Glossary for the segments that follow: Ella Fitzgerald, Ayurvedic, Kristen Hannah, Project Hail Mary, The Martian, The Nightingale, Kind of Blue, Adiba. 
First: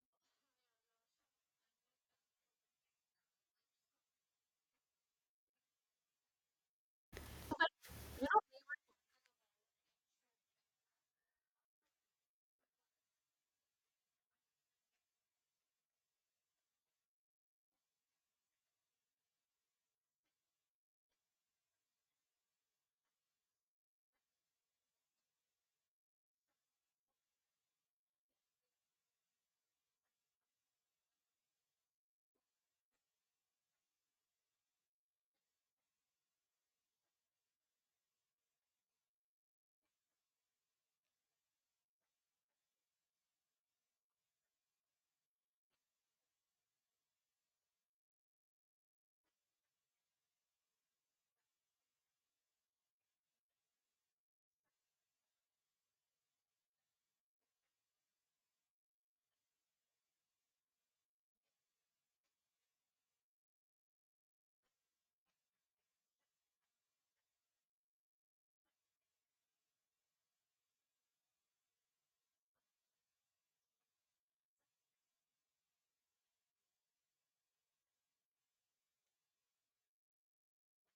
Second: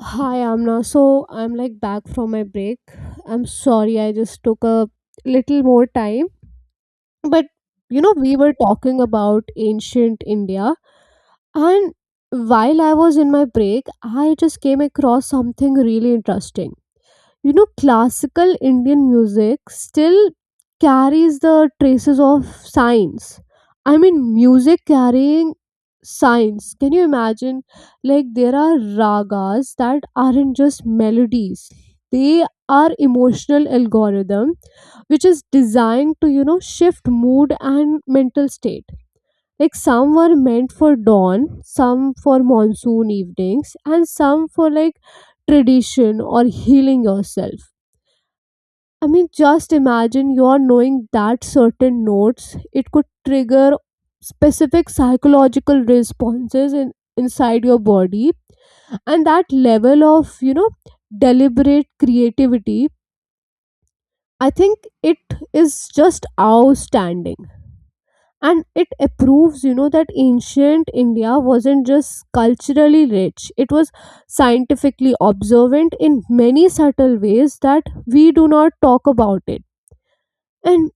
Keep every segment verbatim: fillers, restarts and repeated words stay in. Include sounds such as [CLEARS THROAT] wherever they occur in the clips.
Hi, Amna. So I'm like back from my break. I'm sorry, I just took a little more time. But you know, we were talking about ancient India, and while I was in my break, I just came across something really interesting. You know, classical Indian music still carries the traces of science. I mean, music carrying science, can you imagine? Like, there are ragas that aren't just melodies. They are emotional algorithm which is designed to, you know, shift mood and mental state. Like, some were meant for dawn, some for monsoon evenings, and some for like tradition or healing yourself. I mean, just imagine you're knowing that certain notes, it could trigger specific psychological responses in, inside your body. And that level of, you know, deliberate creativity, I think it is just outstanding. And it proves, you know, that ancient India wasn't just culturally rich, it was scientifically observant in many subtle ways that we do not talk about it. And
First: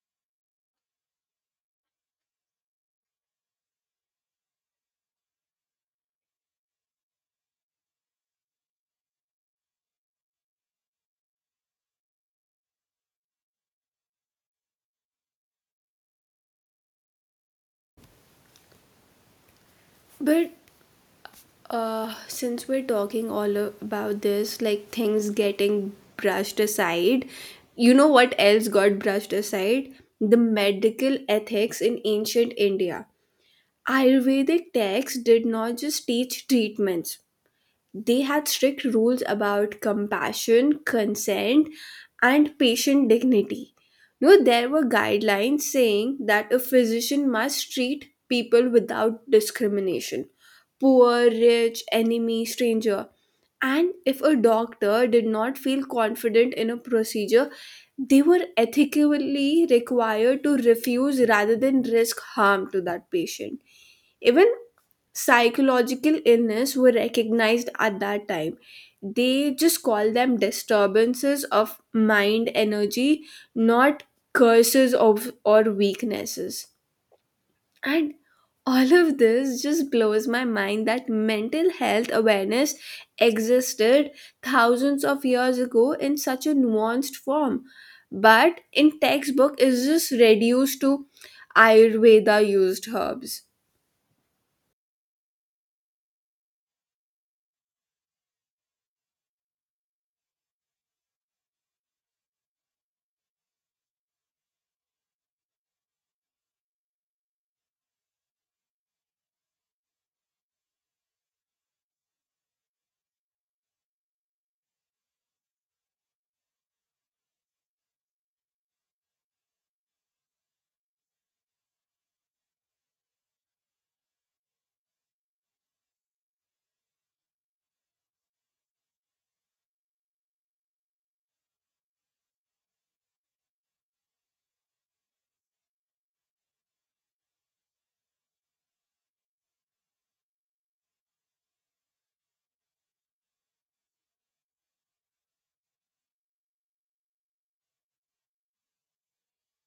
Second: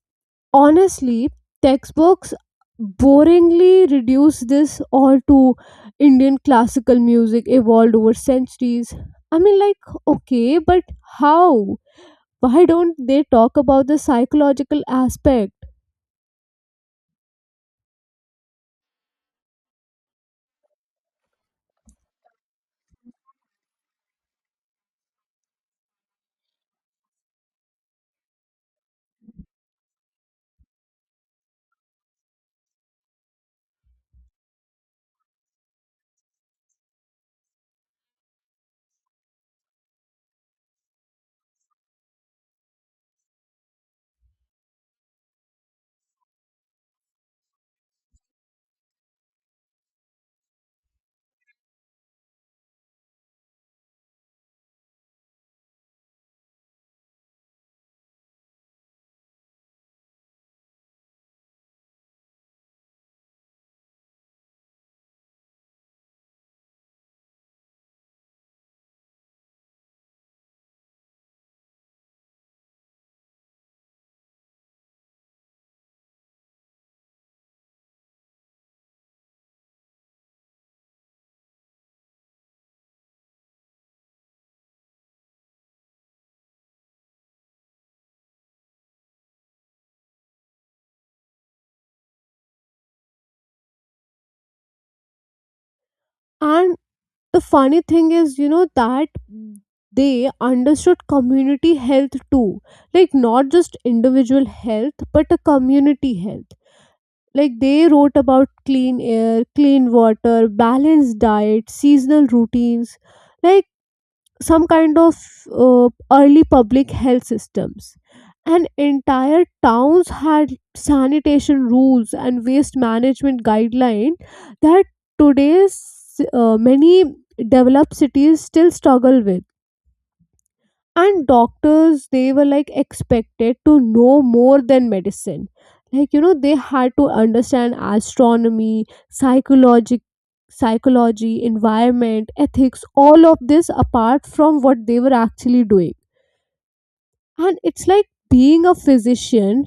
honestly, textbooks boringly reduce this all to Indian classical music evolved over centuries. I mean, like, okay, but how? Why don't they talk about the psychological aspect? But uh, since we're talking all a- about this, like things getting brushed aside, you know what else got brushed aside? The medical ethics in ancient India. Ayurvedic texts did not just teach treatments, they had strict rules about compassion, consent, and patient dignity. You know, there were guidelines saying that a physician must treat people without discrimination, poor, rich, enemy, stranger. And if a doctor did not feel confident in a procedure, they were ethically required to refuse rather than risk harm to that patient. Even psychological illness were recognized at that time, they just call them disturbances of mind energy, not curses of or weaknesses, and all of this just blows my mind that mental health awareness existed thousands of years ago in such a nuanced form, but in textbook is just reduced to ayurveda used herbs. And the funny thing is, you know, that they understood community health too. Like, not just individual health but a community health. Like, they wrote about clean air, clean water, balanced diet, seasonal routines, like some kind of uh, early public health systems. And entire towns had sanitation rules and waste management guideline that today's uh, many developed cities still struggle with. And doctors, they were like expected to know more than medicine. Like, you know, they had to understand astronomy, psychology, psychology environment, ethics, all of this apart from what they were actually doing. And it's like being a physician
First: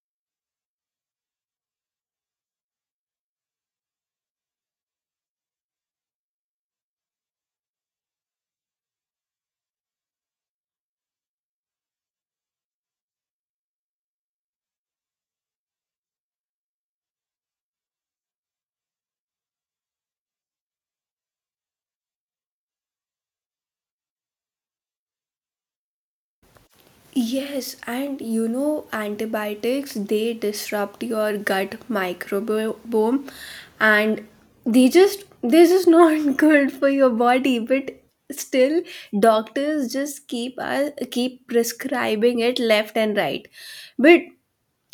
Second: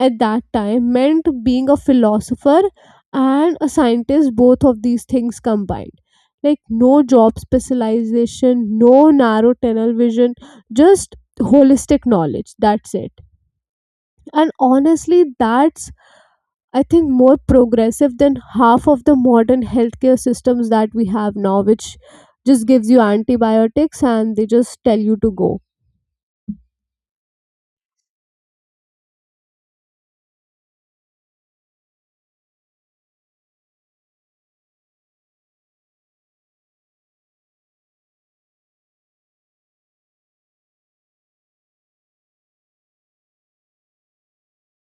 at that time meant being a philosopher and a scientist, both of these things combined. Like, no job specialization, no narrow tunnel vision, just holistic knowledge. That's it. And honestly, that's, I think, more progressive than half of the modern healthcare systems that we have now, which just gives you antibiotics and they just tell you to go. Yes, and you know, antibiotics they disrupt your gut microbiome, and they just they're just not [LAUGHS] good for your body, but still doctors just keep us keep prescribing it left and right. But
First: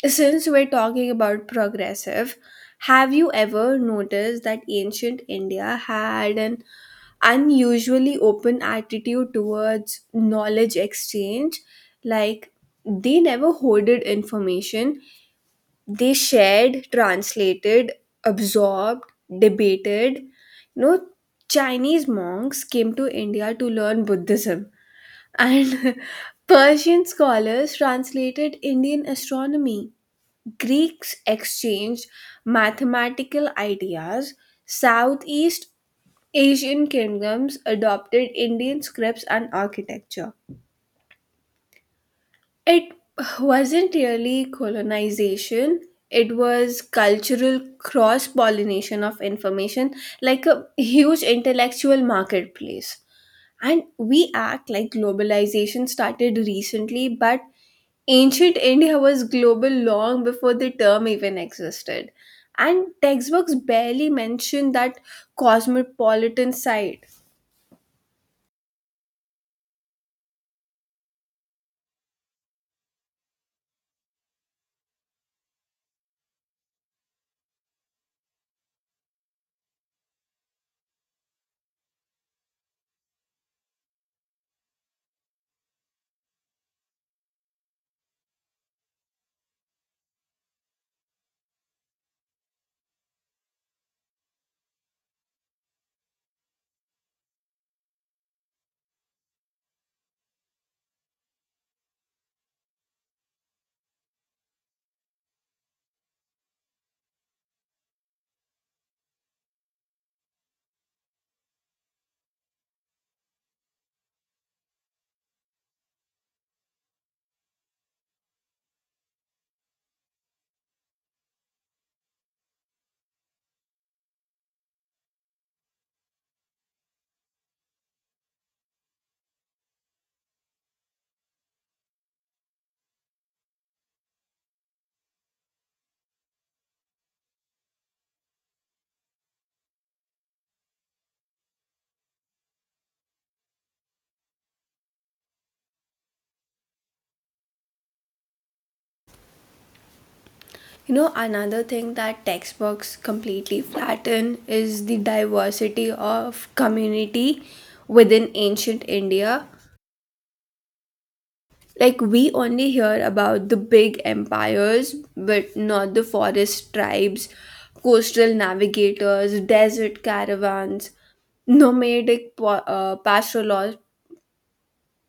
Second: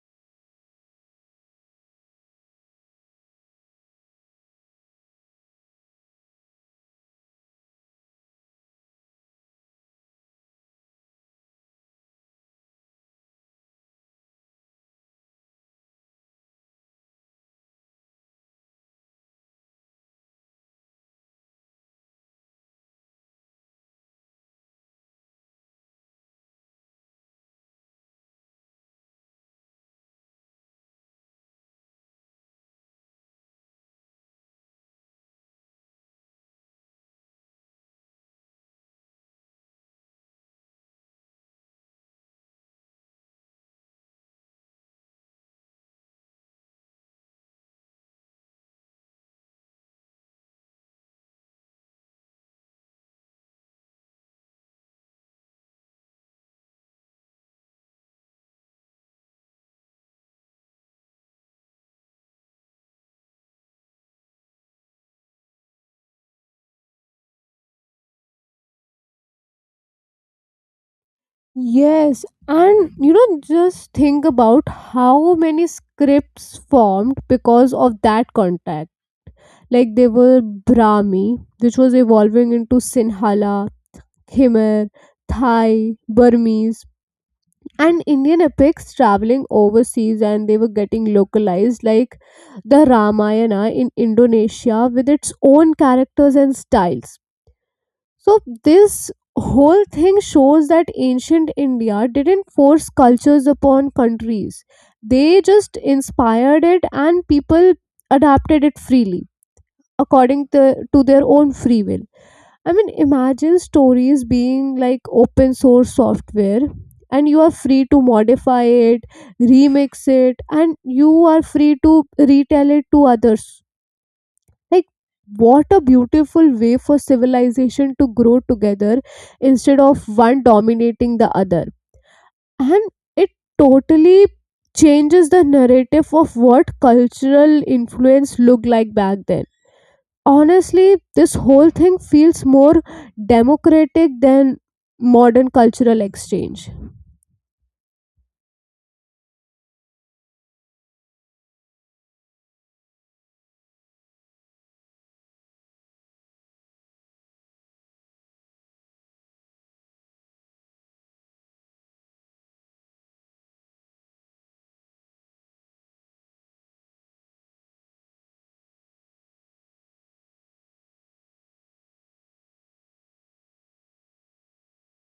since we're talking about progressive, have you ever noticed that ancient India had an unusually open attitude towards knowledge exchange? Like, they never hoarded information, they shared, translated, absorbed, debated. You know, Chinese monks came to India to learn Buddhism, and [LAUGHS] Persian scholars translated Indian astronomy, Greeks exchanged mathematical ideas, Southeast Asian kingdoms adopted Indian scripts and architecture. It wasn't really colonization, it was cultural cross pollination of information, like a huge intellectual marketplace. And we act like globalization started recently, but ancient India was global long before the term even existed, and textbooks barely mention that cosmopolitan side. Yes, and you know, just think about how many scripts formed because of that contact. Like, they were Brahmi, which was evolving into Sinhala, Khmer, Thai, Burmese, and Indian epics traveling overseas and they were getting localized, like the Ramayana in Indonesia with its own characters and styles. So, this whole thing shows that ancient India didn't force cultures upon countries, they just inspired it and people adapted it freely according to, to their own free will. I mean, imagine stories being like open source software and you are free to modify it, remix it, and you are free to retell it to others. Like, what a beautiful way for civilization to grow together instead of one dominating the other. And it totally changes the narrative of what cultural influence looked like back then. Honestly, this whole thing feels more democratic than modern cultural exchange. You know, another thing that textbooks completely flatten is the diversity of community within ancient India. Like, we only hear about the big empires, but not the forest tribes, coastal navigators, desert caravans, nomadic po- uh, pastoral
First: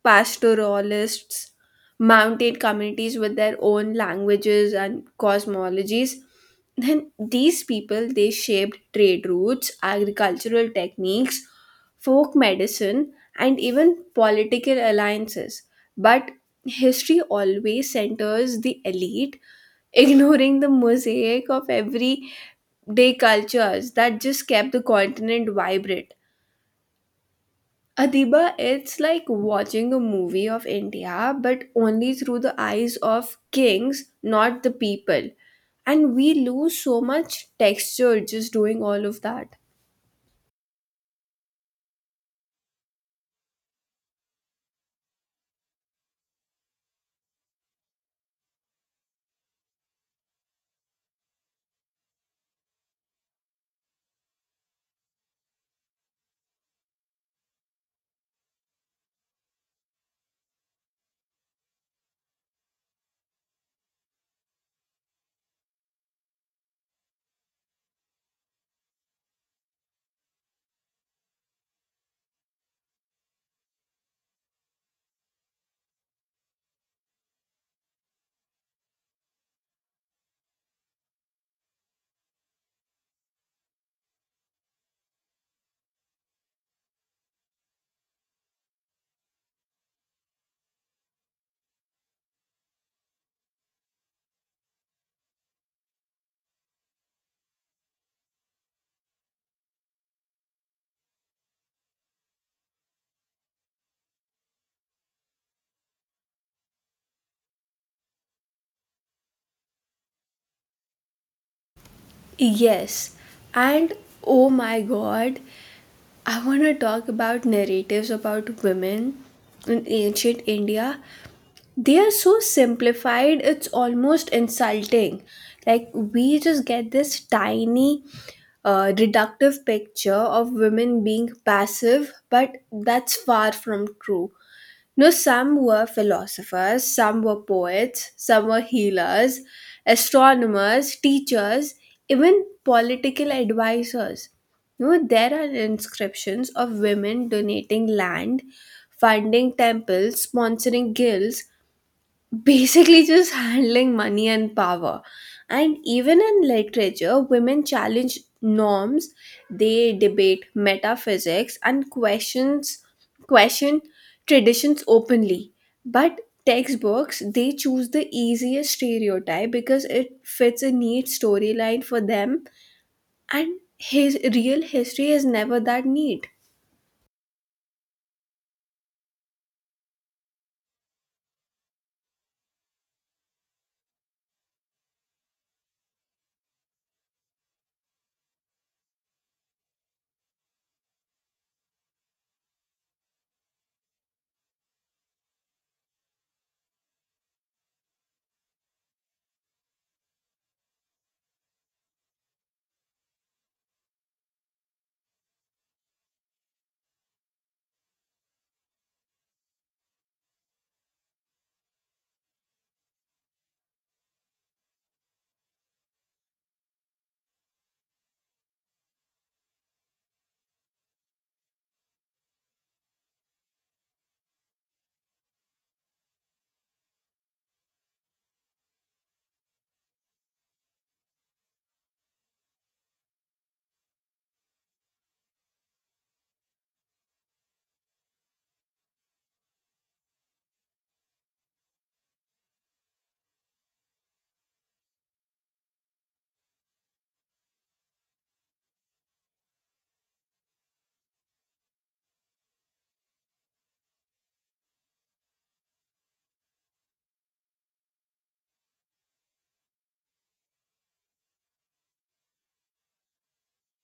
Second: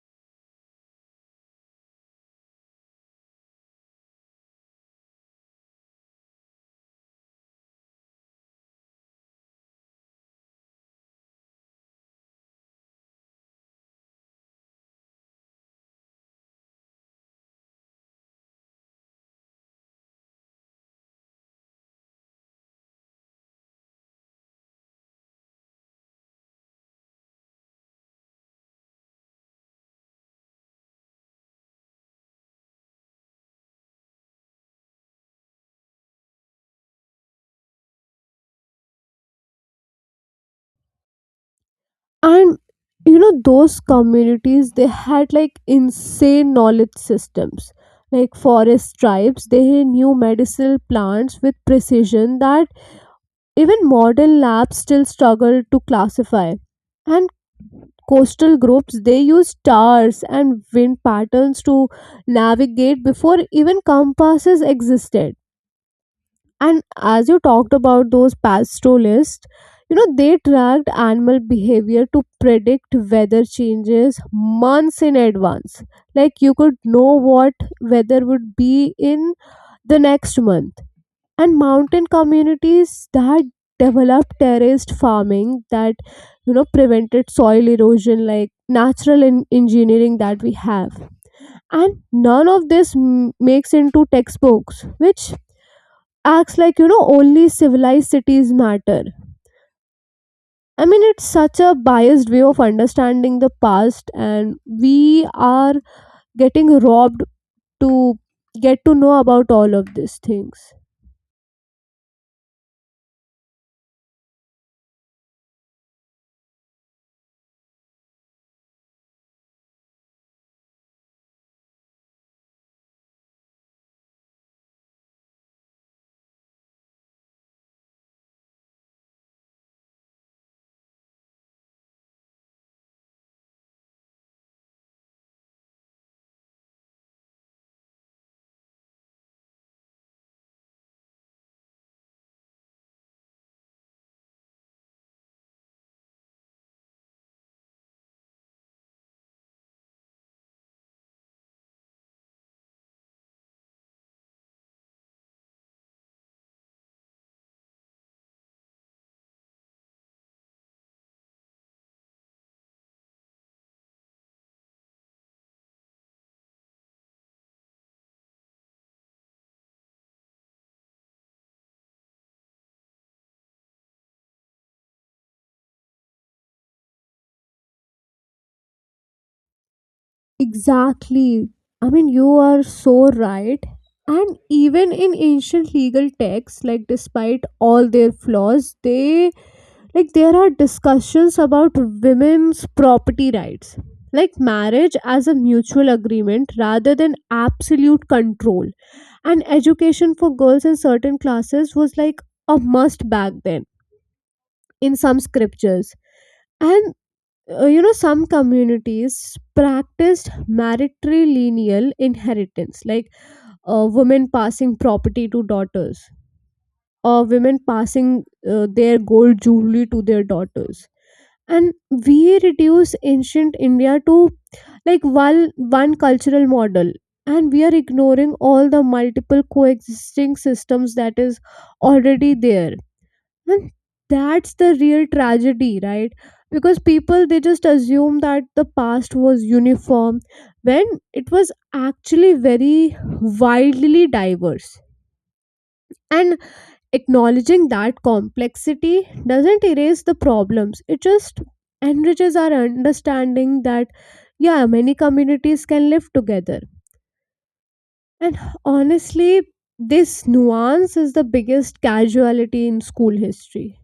pastoralists, mountain communities with their own languages and cosmologies. Then these people they shaped trade routes, agricultural techniques, folk medicine, and even political alliances, but history always centers the elite, [LAUGHS] ignoring the mosaic of everyday cultures that just kept the continent vibrant. Adiba, it's like watching a movie of India, but only through the eyes of kings, not the people. And we lose so much texture just doing all of that. And you know, those communities, they had like insane knowledge systems. Like, forest tribes, they knew medicinal plants with precision that even modern labs still struggle to classify. And coastal groups, they use stars and wind patterns to navigate before even compasses existed. And as you talked about those pastoralists, you know, they tracked animal behavior to predict weather changes months in advance. Like, you could know what weather would be in the next month. And mountain communities that developed terraced farming that, you know, prevented soil erosion, like natural en- engineering that we have. And none of this m- makes into textbooks, which acts like, you know, only civilized cities matter. I mean, it's such a biased way of understanding the past and we are getting robbed to get to know about all of these things. Yes. And oh my god, I want to talk about narratives about women in ancient India. They are so simplified, it's almost insulting. Like, we just get this tiny uh, reductive picture of women being passive, but that's far from true. No, some were philosophers, some were poets, some were healers, astronomers, teachers, even political advisors. No, there are inscriptions of women donating land, funding temples, sponsoring guilds, basically just handling money and power. And even in literature, women challenge norms, they debate metaphysics and questions question traditions openly. But textbooks they choose the easiest stereotype because it fits a neat storyline for them, and his real history is never that neat. Exactly. I mean, you are so right. And even in ancient legal texts, like despite all their flaws, they like there are discussions about women's property rights, like marriage as a mutual agreement rather than absolute control. And education for girls in certain classes was like a must back then in some scriptures. And uh, you know, some communities practiced matrilineal inheritance, like uh, women passing property to daughters, or women passing uh, their gold jewelry to their daughters. And we reduce ancient India to like one one cultural model and we are ignoring all the multiple coexisting systems that is already there. And that's the real tragedy, right? Because people, they just assume that the past was uniform when it was actually very widely diverse. And acknowledging that complexity doesn't erase the problems, it just enriches our understanding that, yeah, many communities can live together. And honestly, this nuance is the biggest casualty in school history.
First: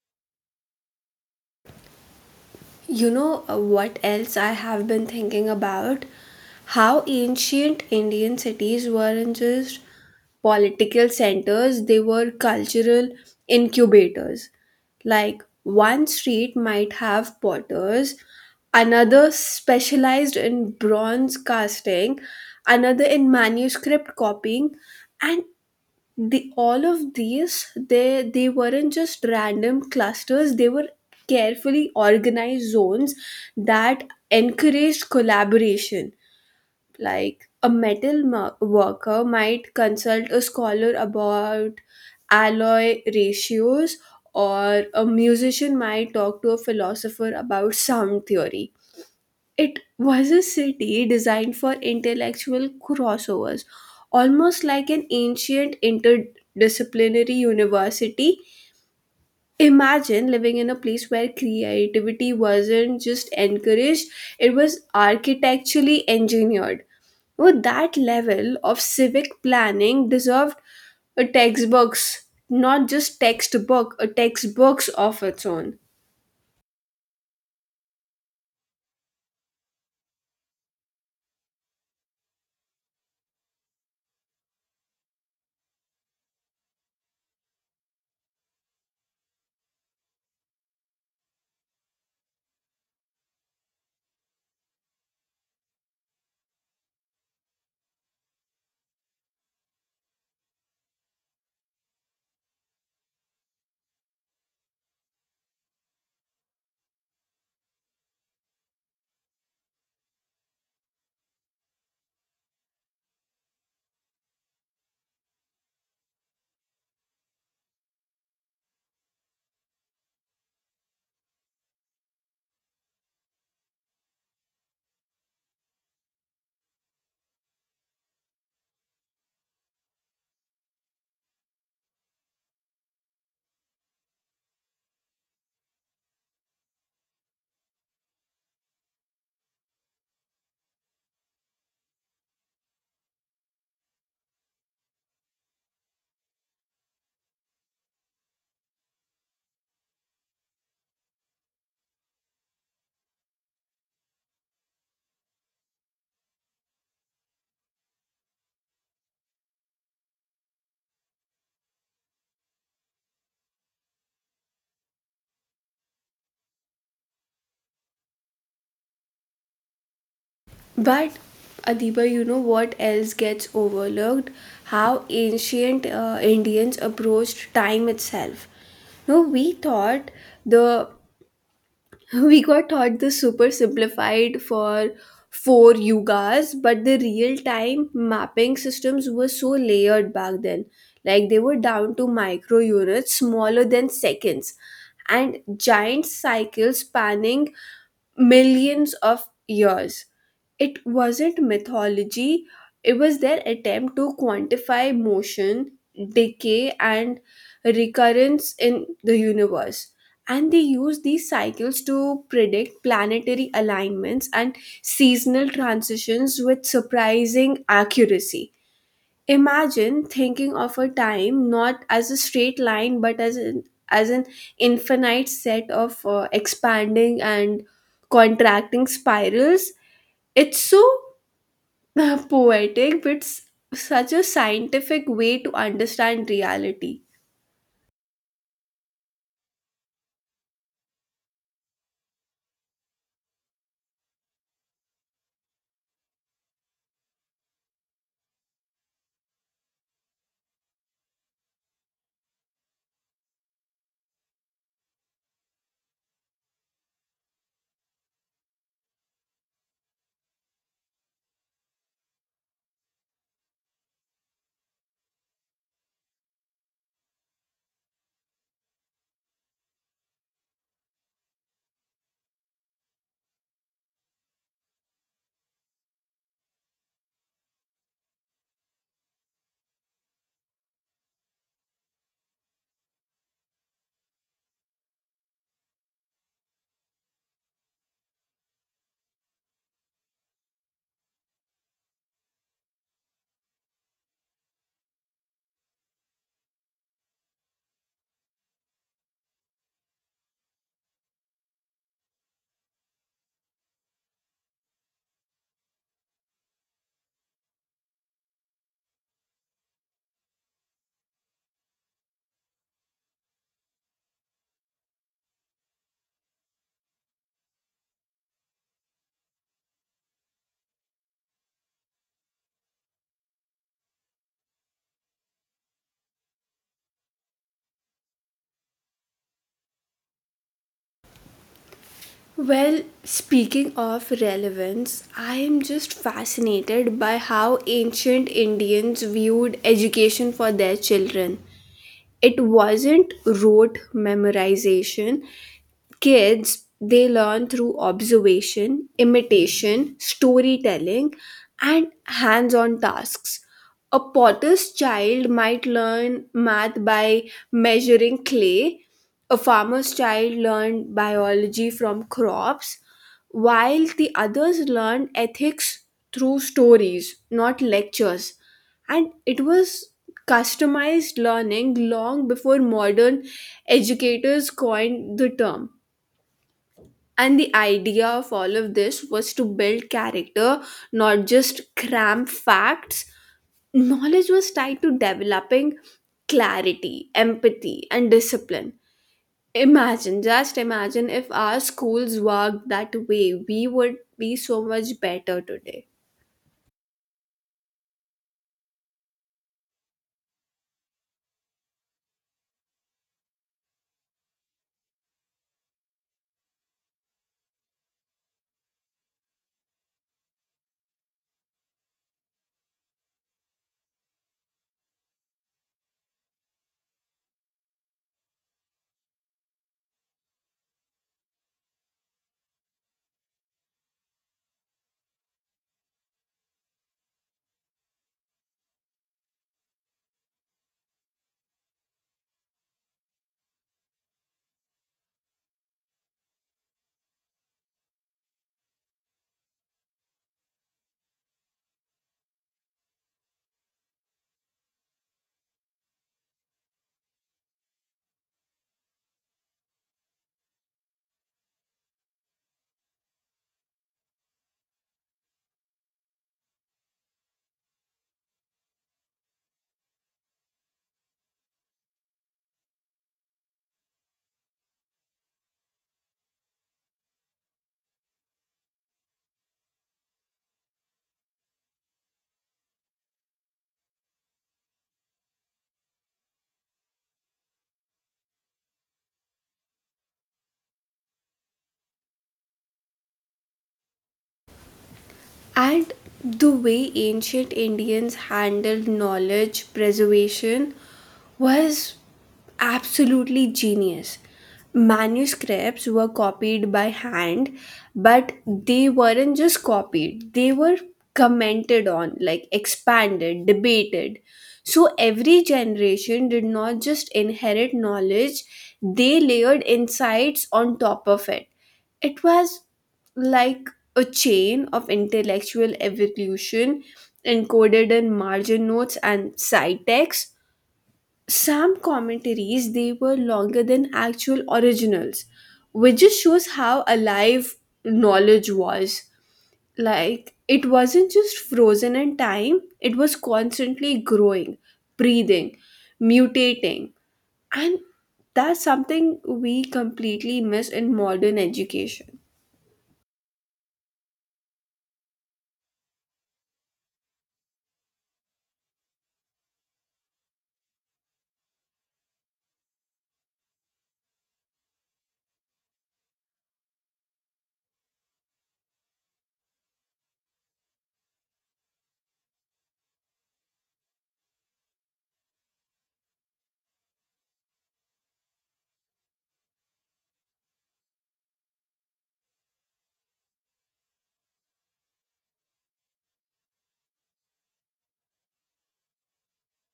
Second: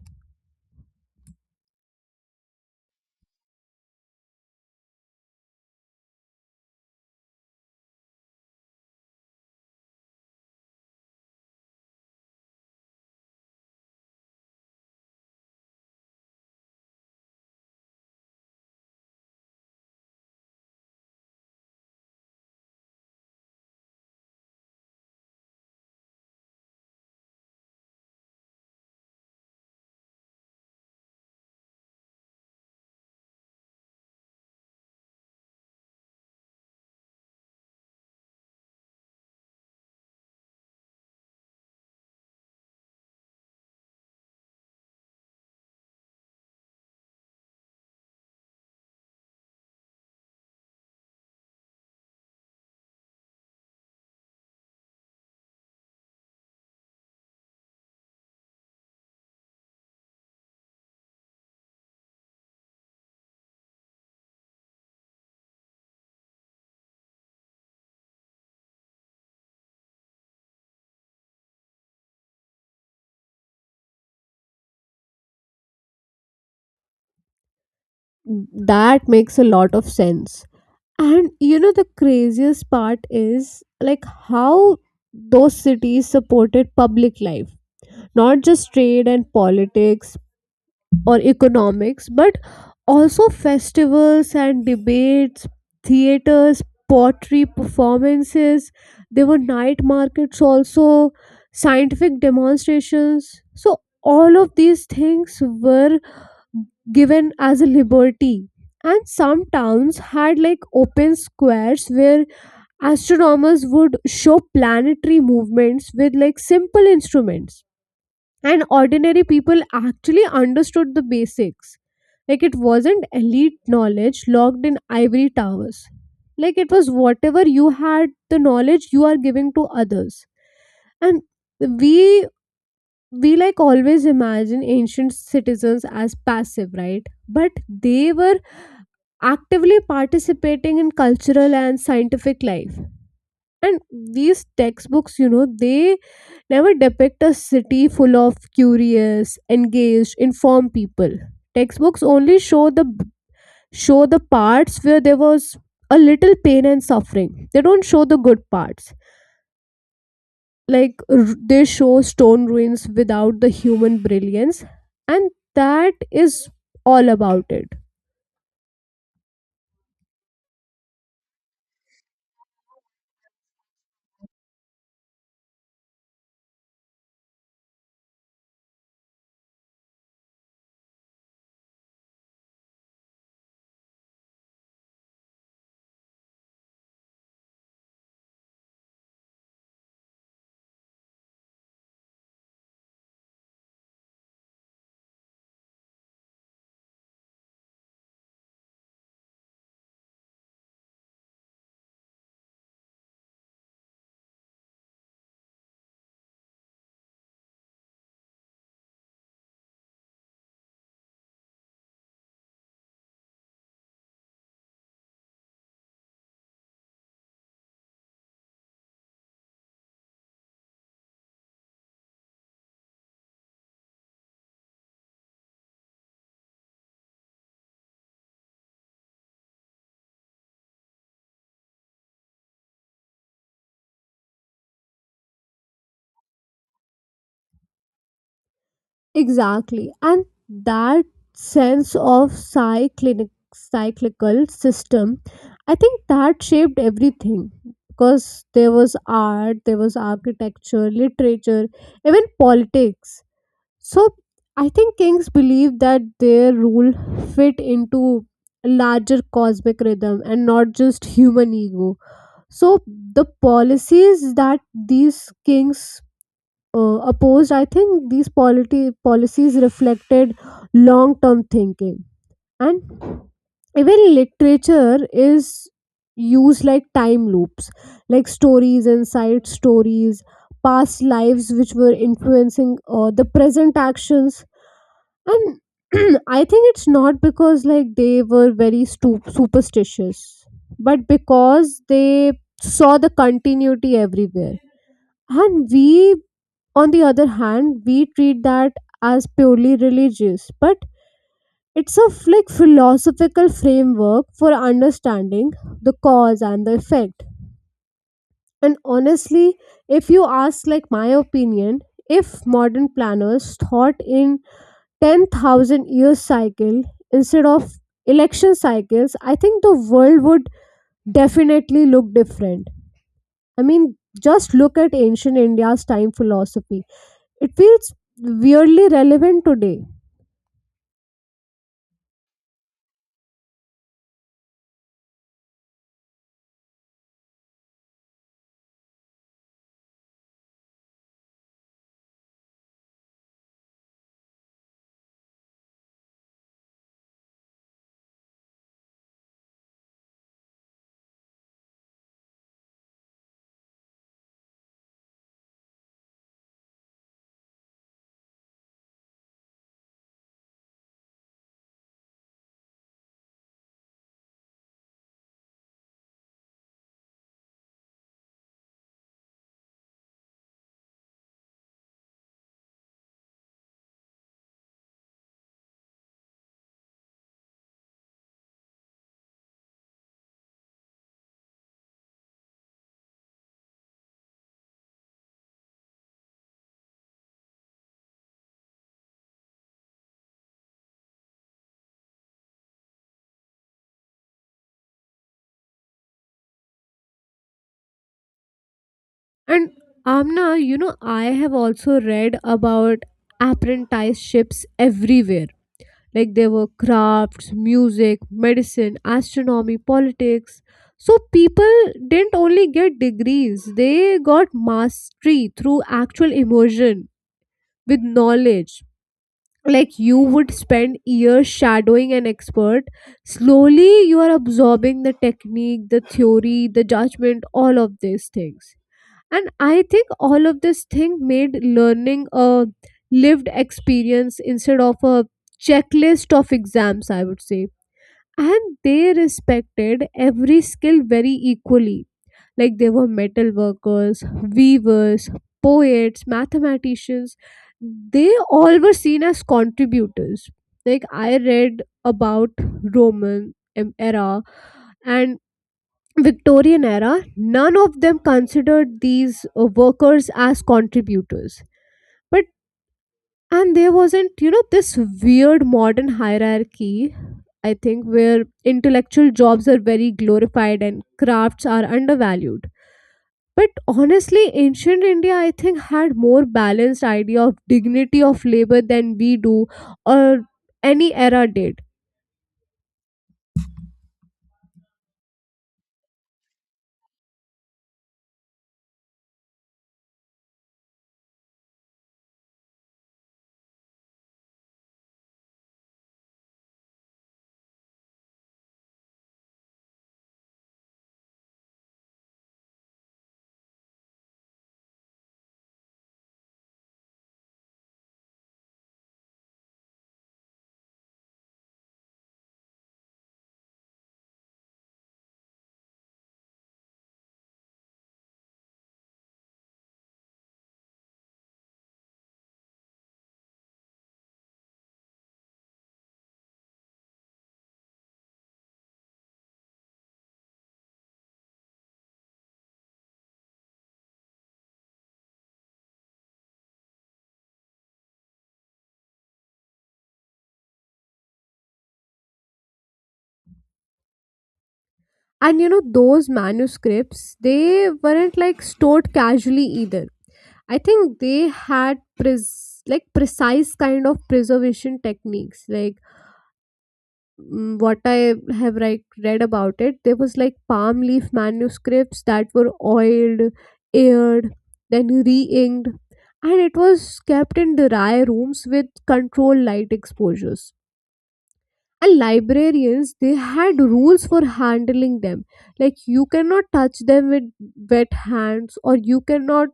You know, uh, what else I have been thinking about? How ancient Indian cities weren't just political centers, they were cultural incubators. Like one street might have potters, another specialized in bronze casting, another in manuscript copying, and the all of these they they weren't just random clusters, they were carefully organized zones that encouraged collaboration, like a metal mo- worker might consult a scholar about alloy ratios, or a musician might talk to a philosopher about sound theory. It was a city designed for intellectual crossovers, almost like an ancient interdisciplinary university. Imagine living in a place where creativity wasn't just encouraged, it was architecturally engineered. Well, that level of civic planning deserved a textbooks, not just textbook, a textbooks of its own. That makes a lot of sense. And you know, the craziest part is like how those cities supported public life, not just trade and politics or economics, but also festivals and debates, theaters, pottery performances. There were night markets also, scientific demonstrations. So all of these things were given as a liberty. And some towns had like open squares where astronomers would show planetary movements with like simple instruments, and ordinary people actually understood the basics. Like, it wasn't elite knowledge locked in ivory towers. Like, it was whatever you had the knowledge you are giving to others. And we we like always imagine ancient citizens as passive, right? But they were actively participating in cultural and scientific life. And these textbooks, you know, they never depict a city full of curious, engaged, informed people. Textbooks only show the show the parts where there was a little pain and suffering. They don't show the good parts, like r- they show stone ruins without the human brilliance. And that is all about it. But Adiba, you know what else gets overlooked? How ancient uh, Indians approached time itself. No, we thought the we got taught the super simplified for four yugas, but the real time mapping systems were so layered back then, like they were down to micro units smaller than seconds and giant cycles spanning millions of years. It wasn't mythology, it was their attempt to quantify motion, decay, and recurrence in the universe. And they use these cycles to predict planetary alignments and seasonal transitions with surprising accuracy. Imagine thinking of a time not as a straight line but as an, as an infinite set of uh, expanding and contracting spirals. It's so [LAUGHS] poetic, but it's such a scientific way to understand reality. Exactly. And that sense of cyclic cyclical system, I think, that shaped everything, because there was art, there was architecture, literature, even politics. So I think kings believe that their rule fit into a larger cosmic rhythm and not just human ego. So the policies that these kings uh, opposed, I think these polity policies reflected long-term thinking. And even literature is used like time loops, like stories and side stories, past lives which were influencing uh, the present actions. And [CLEARS THROAT] I think it's not because like they were very stu- superstitious, but because they saw the continuity everywhere. And we, on the other hand, we treat that as purely religious, but it's a like philosophical framework for understanding the cause and the effect. And honestly, if you ask like my opinion, if modern planners thought in ten thousand year cycle instead of election cycles, I think the world would definitely look different. I mean, just look at ancient India's time philosophy. It feels weirdly relevant today. Well, speaking of relevance, I am just fascinated by how ancient Indians viewed education for their children. It wasn't rote memorization. Kids, they learn through observation, imitation, storytelling, and hands on tasks. A potter's child might learn math by measuring clay, a farmer's child learned biology from crops, while the others learned ethics through stories, not lectures. And it was customized learning long before modern educators coined the term. And the idea of all of this was to build character, not just cram facts. Knowledge was tied to developing clarity, empathy, and discipline. Imagine, just imagine if our schools worked that way, we would be so much better today. And Amna, you know, I have also read about apprenticeships everywhere. Like, there were crafts, music, medicine, astronomy, politics. So people didn't only get degrees, they got mastery through actual immersion with knowledge. Like, you would spend years shadowing an expert, slowly you are absorbing the technique, the theory, the judgment, all of these things. And I think all of this thing made learning a lived experience instead of a checklist of exams, I would say. And they respected every skill very equally. Like, they were metal workers, weavers, poets, mathematicians. They all were seen as contributors. Like, I read about Roman em- era and Victorian era, none of them considered these uh, workers as contributors. But and there wasn't, you know, this weird modern hierarchy, I think, where intellectual jobs are very glorified and crafts are undervalued. But honestly, ancient India, I think, had more balanced idea of dignity of labor than we do or any era did. And the way ancient Indians handled knowledge preservation was absolutely genius. Manuscripts were copied by hand, but they weren't just copied, they were commented on, like expanded, debated. So every generation did not just inherit knowledge, they layered insights on top of it. It was like a chain of intellectual evolution encoded in margin notes and side text. Some commentaries they were longer than actual originals, which just shows how alive knowledge was. Like it wasn't just frozen in time; it was constantly growing, breathing, mutating, and that's something we completely miss in modern education. And you know, those manuscripts, they weren't like stored casually either. I think they had pres- like precise kind of preservation techniques. Like, mm, what I have like read about it, there was like palm leaf manuscripts that were oiled, aired, then re-inked, and it was kept in dry rooms with controlled light exposures. And librarians, they had rules for handling them. Like, you cannot touch them with wet hands, or you cannot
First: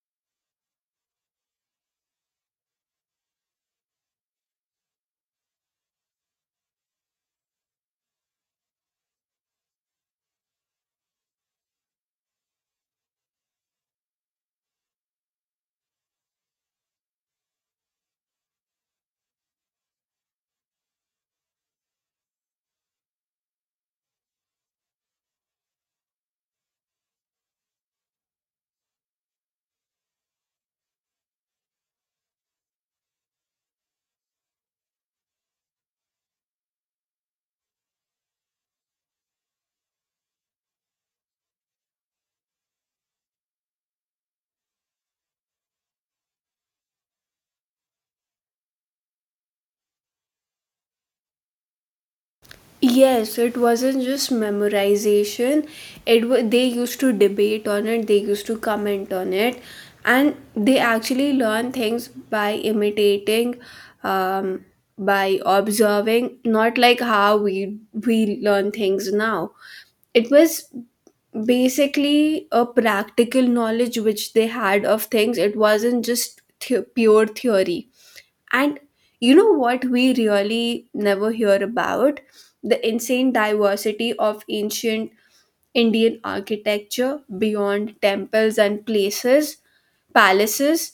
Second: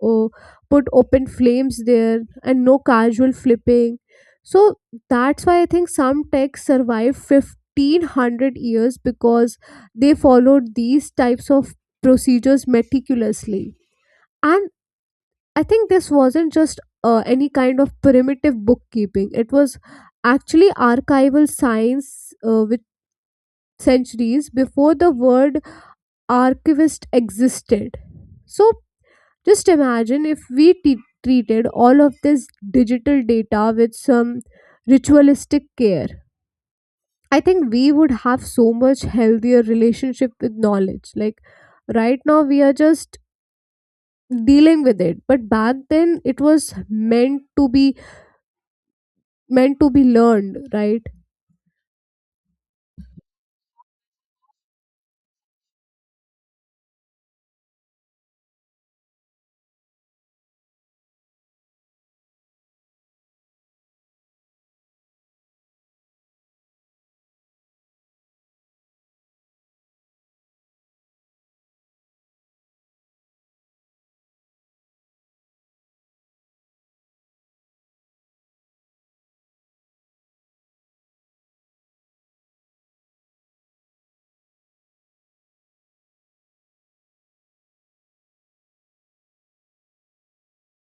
or put open flames there, and no casual flipping. So that's why I think some texts survive fifteen hundred years because they followed these types of procedures meticulously. And I think this wasn't just uh, any kind of primitive bookkeeping, it was actually archival science uh, with centuries before the word archivist existed. So, just imagine if we t- treated all of this digital data with some ritualistic care. I think we would have so much healthier relationship with knowledge. Like, right now we are just dealing with it, but back then it was meant to be meant to be learned, right? Yes, it wasn't just memorization. It wa They used to debate on it, they used to comment on it, and they actually learn things by imitating, um, by observing, not like how we we learn things now. It was basically a practical knowledge which they had of things. It wasn't just th- pure theory. And you know what we really never hear about? The insane diversity of ancient Indian architecture beyond temples and places, palaces,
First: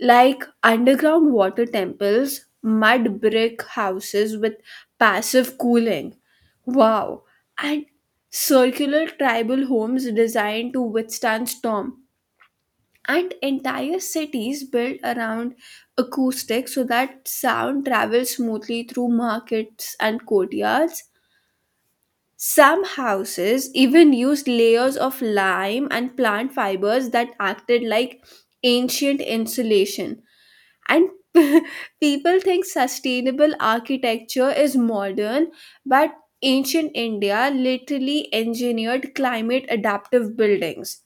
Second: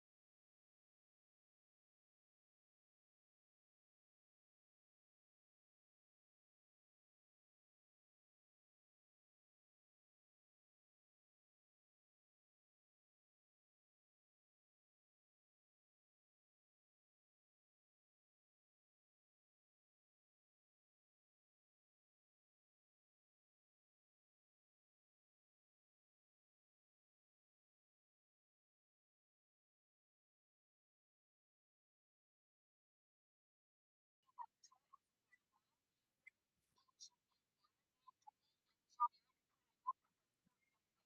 like underground water temples, mud brick houses with passive cooling. Wow. And circular tribal homes designed to withstand storm, and entire cities built around acoustics so that sound travels smoothly through markets and courtyards. Some houses even used layers of lime and plant fibers that acted like ancient insulation. And [LAUGHS] people think sustainable architecture is modern, but ancient India literally engineered climate adaptive buildings.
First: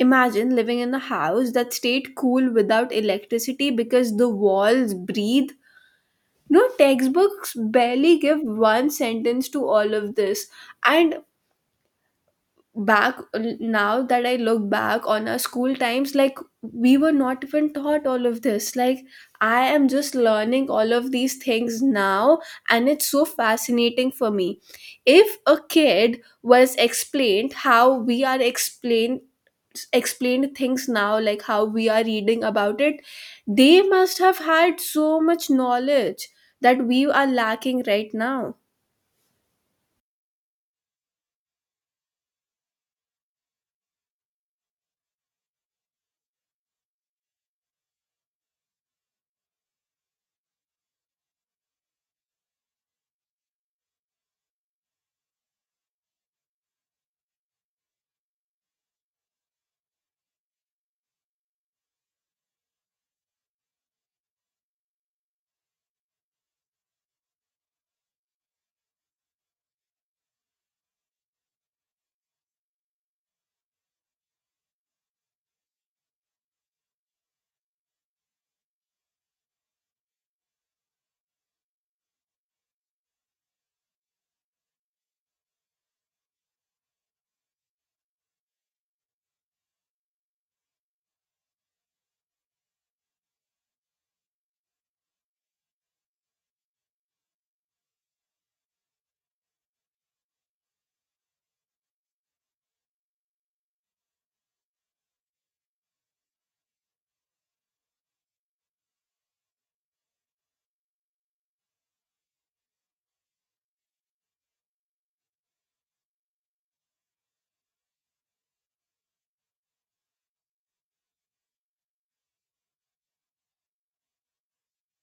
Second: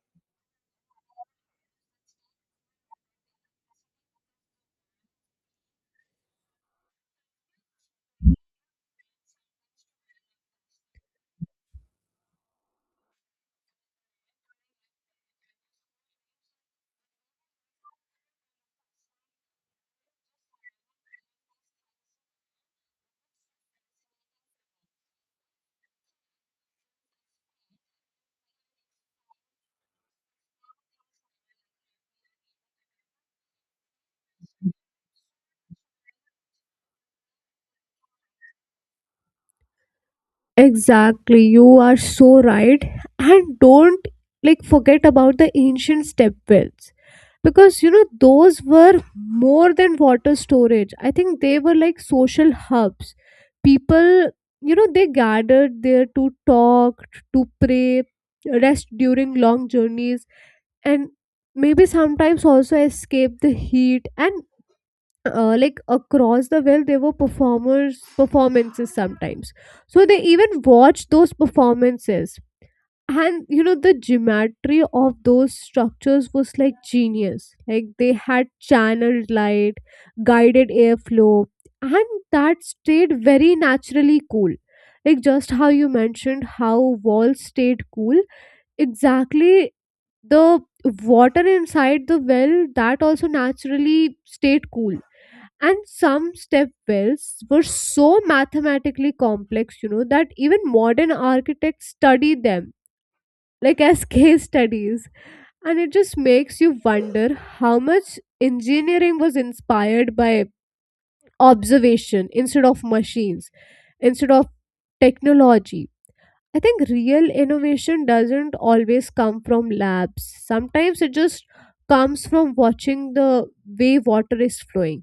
Imagine living in a house that stayed cool without electricity because the walls breathe. No textbooks barely give one sentence to all of this. And back now that I look back on our school times, like we were not even taught all of this, like I am just learning all of these things now, and it's so fascinating for me. If a kid was explained how we are explained explained things now, like how we are reading about it, they must have had so much knowledge that we are lacking right now. Exactly, you are so right. And don't like forget about the ancient step wells, because you know, those were more than water storage. I think they were like social hubs. People, you know, they gathered there to talk, to pray, rest during long journeys, and maybe sometimes also escape the heat and uh, like across the world there were performers performances sometimes. So they even watched those performances. And you know, the geometry of those structures was like genius. Like, they had channeled light, guided airflow, and that stayed very naturally cool, like just how you mentioned how walls stayed cool. Exactly. The water inside the well that also naturally stayed cool. And some step wells were so mathematically complex, you know, that even modern architects study them like as [LAUGHS] case studies. And it just makes you wonder how much engineering was inspired by observation instead of machines, instead of technology. I think real innovation doesn't always come from labs, sometimes it just comes from watching the way water is flowing.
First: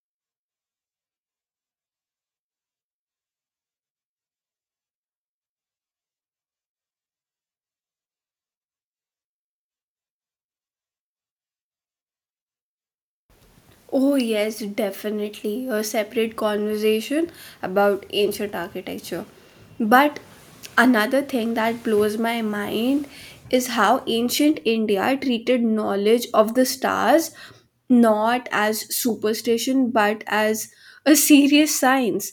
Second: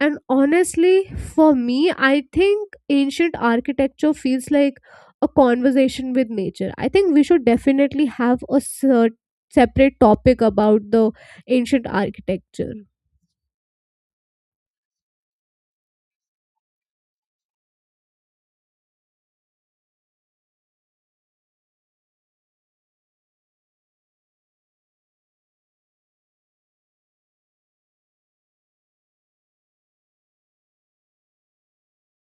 And honestly, for me, I think ancient architecture feels like a conversation with nature. I think we should definitely have a cer- separate topic about the ancient architecture. Oh, yes, definitely. A separate conversation about ancient architecture. But another thing that blows my mind is how ancient India treated knowledge of the stars, not as superstition but as a serious science.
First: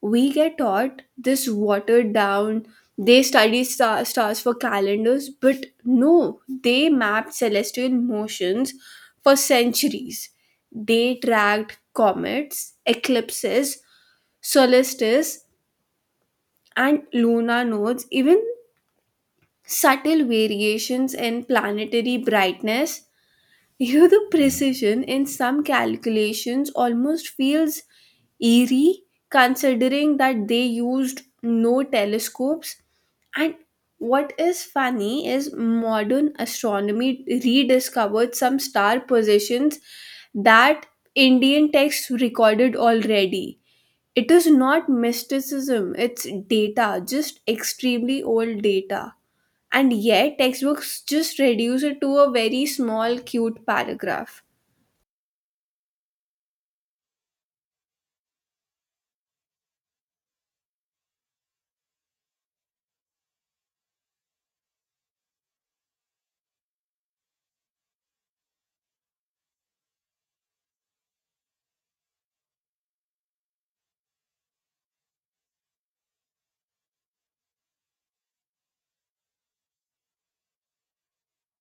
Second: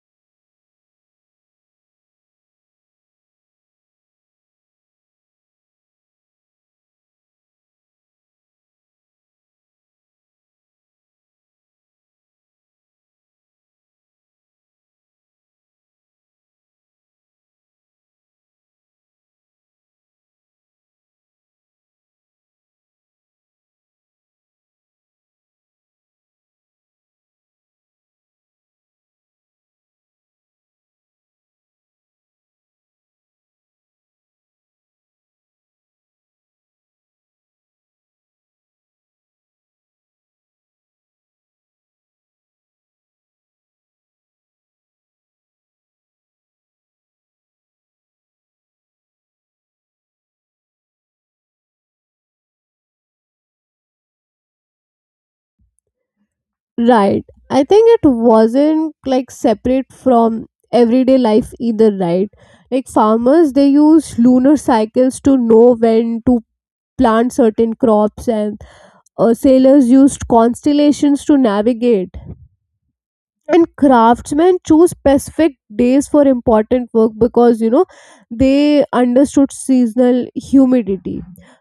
We get taught this watered down, they study star, stars for calendars, but no, they mapped celestial motions for centuries, they tracked comets, eclipses, solstices, and lunar nodes, even subtle variations in planetary brightness. You know the precision in some calculations almost feels eerie considering that they used no telescopes. And what is funny is modern astronomy rediscovered some star positions that Indian texts recorded already. It is not mysticism, it's data, just extremely old data. And yet, textbooks just reduce it to a very small, cute paragraph. Right. I think it wasn't like separate from everyday life either, right? Like, farmers, they use lunar cycles to know when to plant certain crops, and uh, sailors used constellations to navigate. And craftsmen choose specific days for important work because you know, they understood seasonal humidity.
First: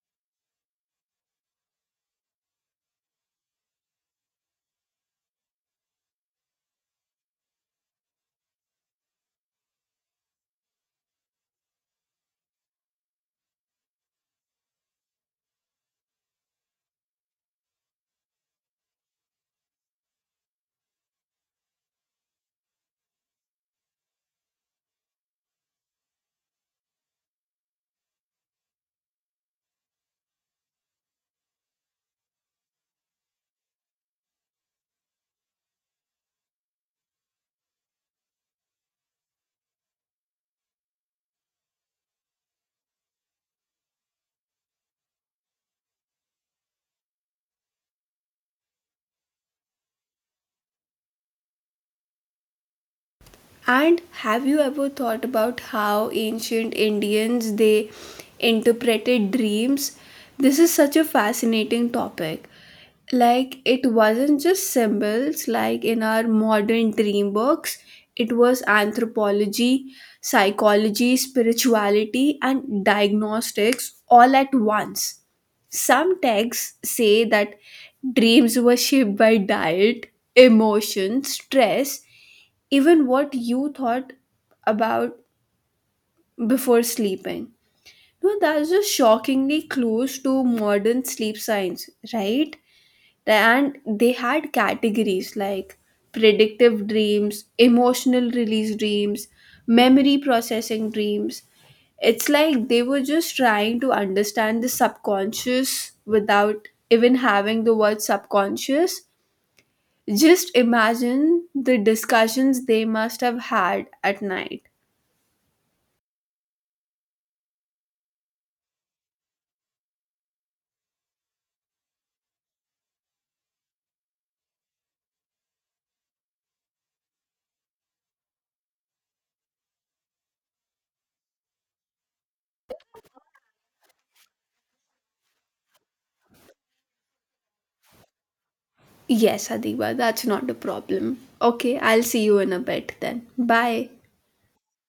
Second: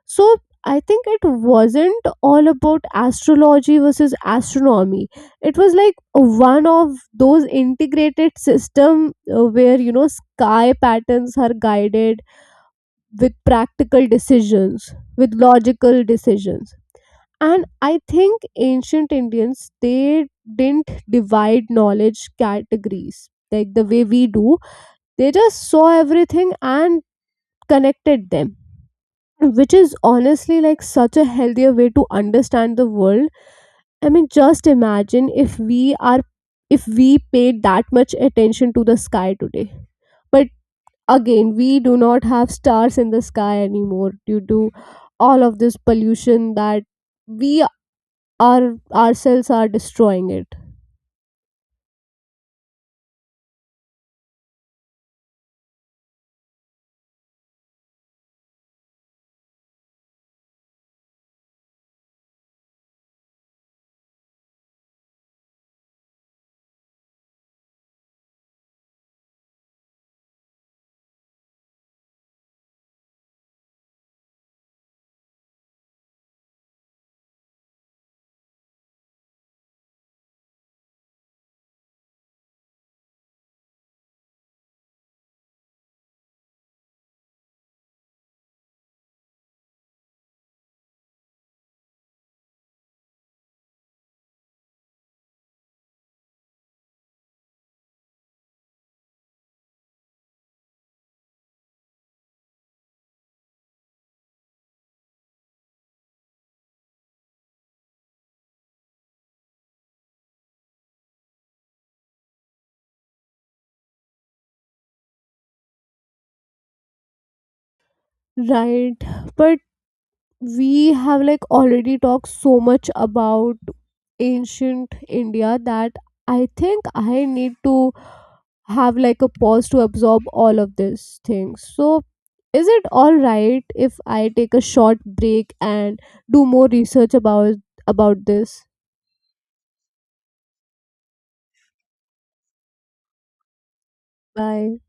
So I think it wasn't all about astrology versus astronomy. It was like one of those integrated system uh, where, you know, sky patterns are guided with practical decisions, with logical decisions. And I think ancient Indians, they didn't divide knowledge categories like the way we do. They just saw everything and connected them, which is honestly like such a healthier way to understand the world. I mean, just imagine if we are if we paid that much attention to the sky today. But again, we do not have stars in the sky anymore due to all of this pollution that we our ourselves are destroying it. And have you ever thought about how ancient Indians they interpreted dreams? This is such a fascinating topic. Like it wasn't just symbols like in our modern dream books. It was anthropology, psychology, spirituality, and diagnostics all at once. Some texts say that dreams were shaped by diet, emotion, stress, even what you thought about before sleeping. No, that's just shockingly close to modern sleep science, right? And they had categories like predictive dreams, emotional release dreams, memory processing dreams. It's like they were just trying to understand the subconscious without even having the word subconscious. Just imagine the discussions they must have had at night. Right. But we have like already talked so much about ancient India that I think I need to have like a pause to absorb all of these things. So is it all right if I take a short break and do more research about about this? Yes, Adiba, that's not a problem. Okay, I'll see you in a bit then. Bye. Bye.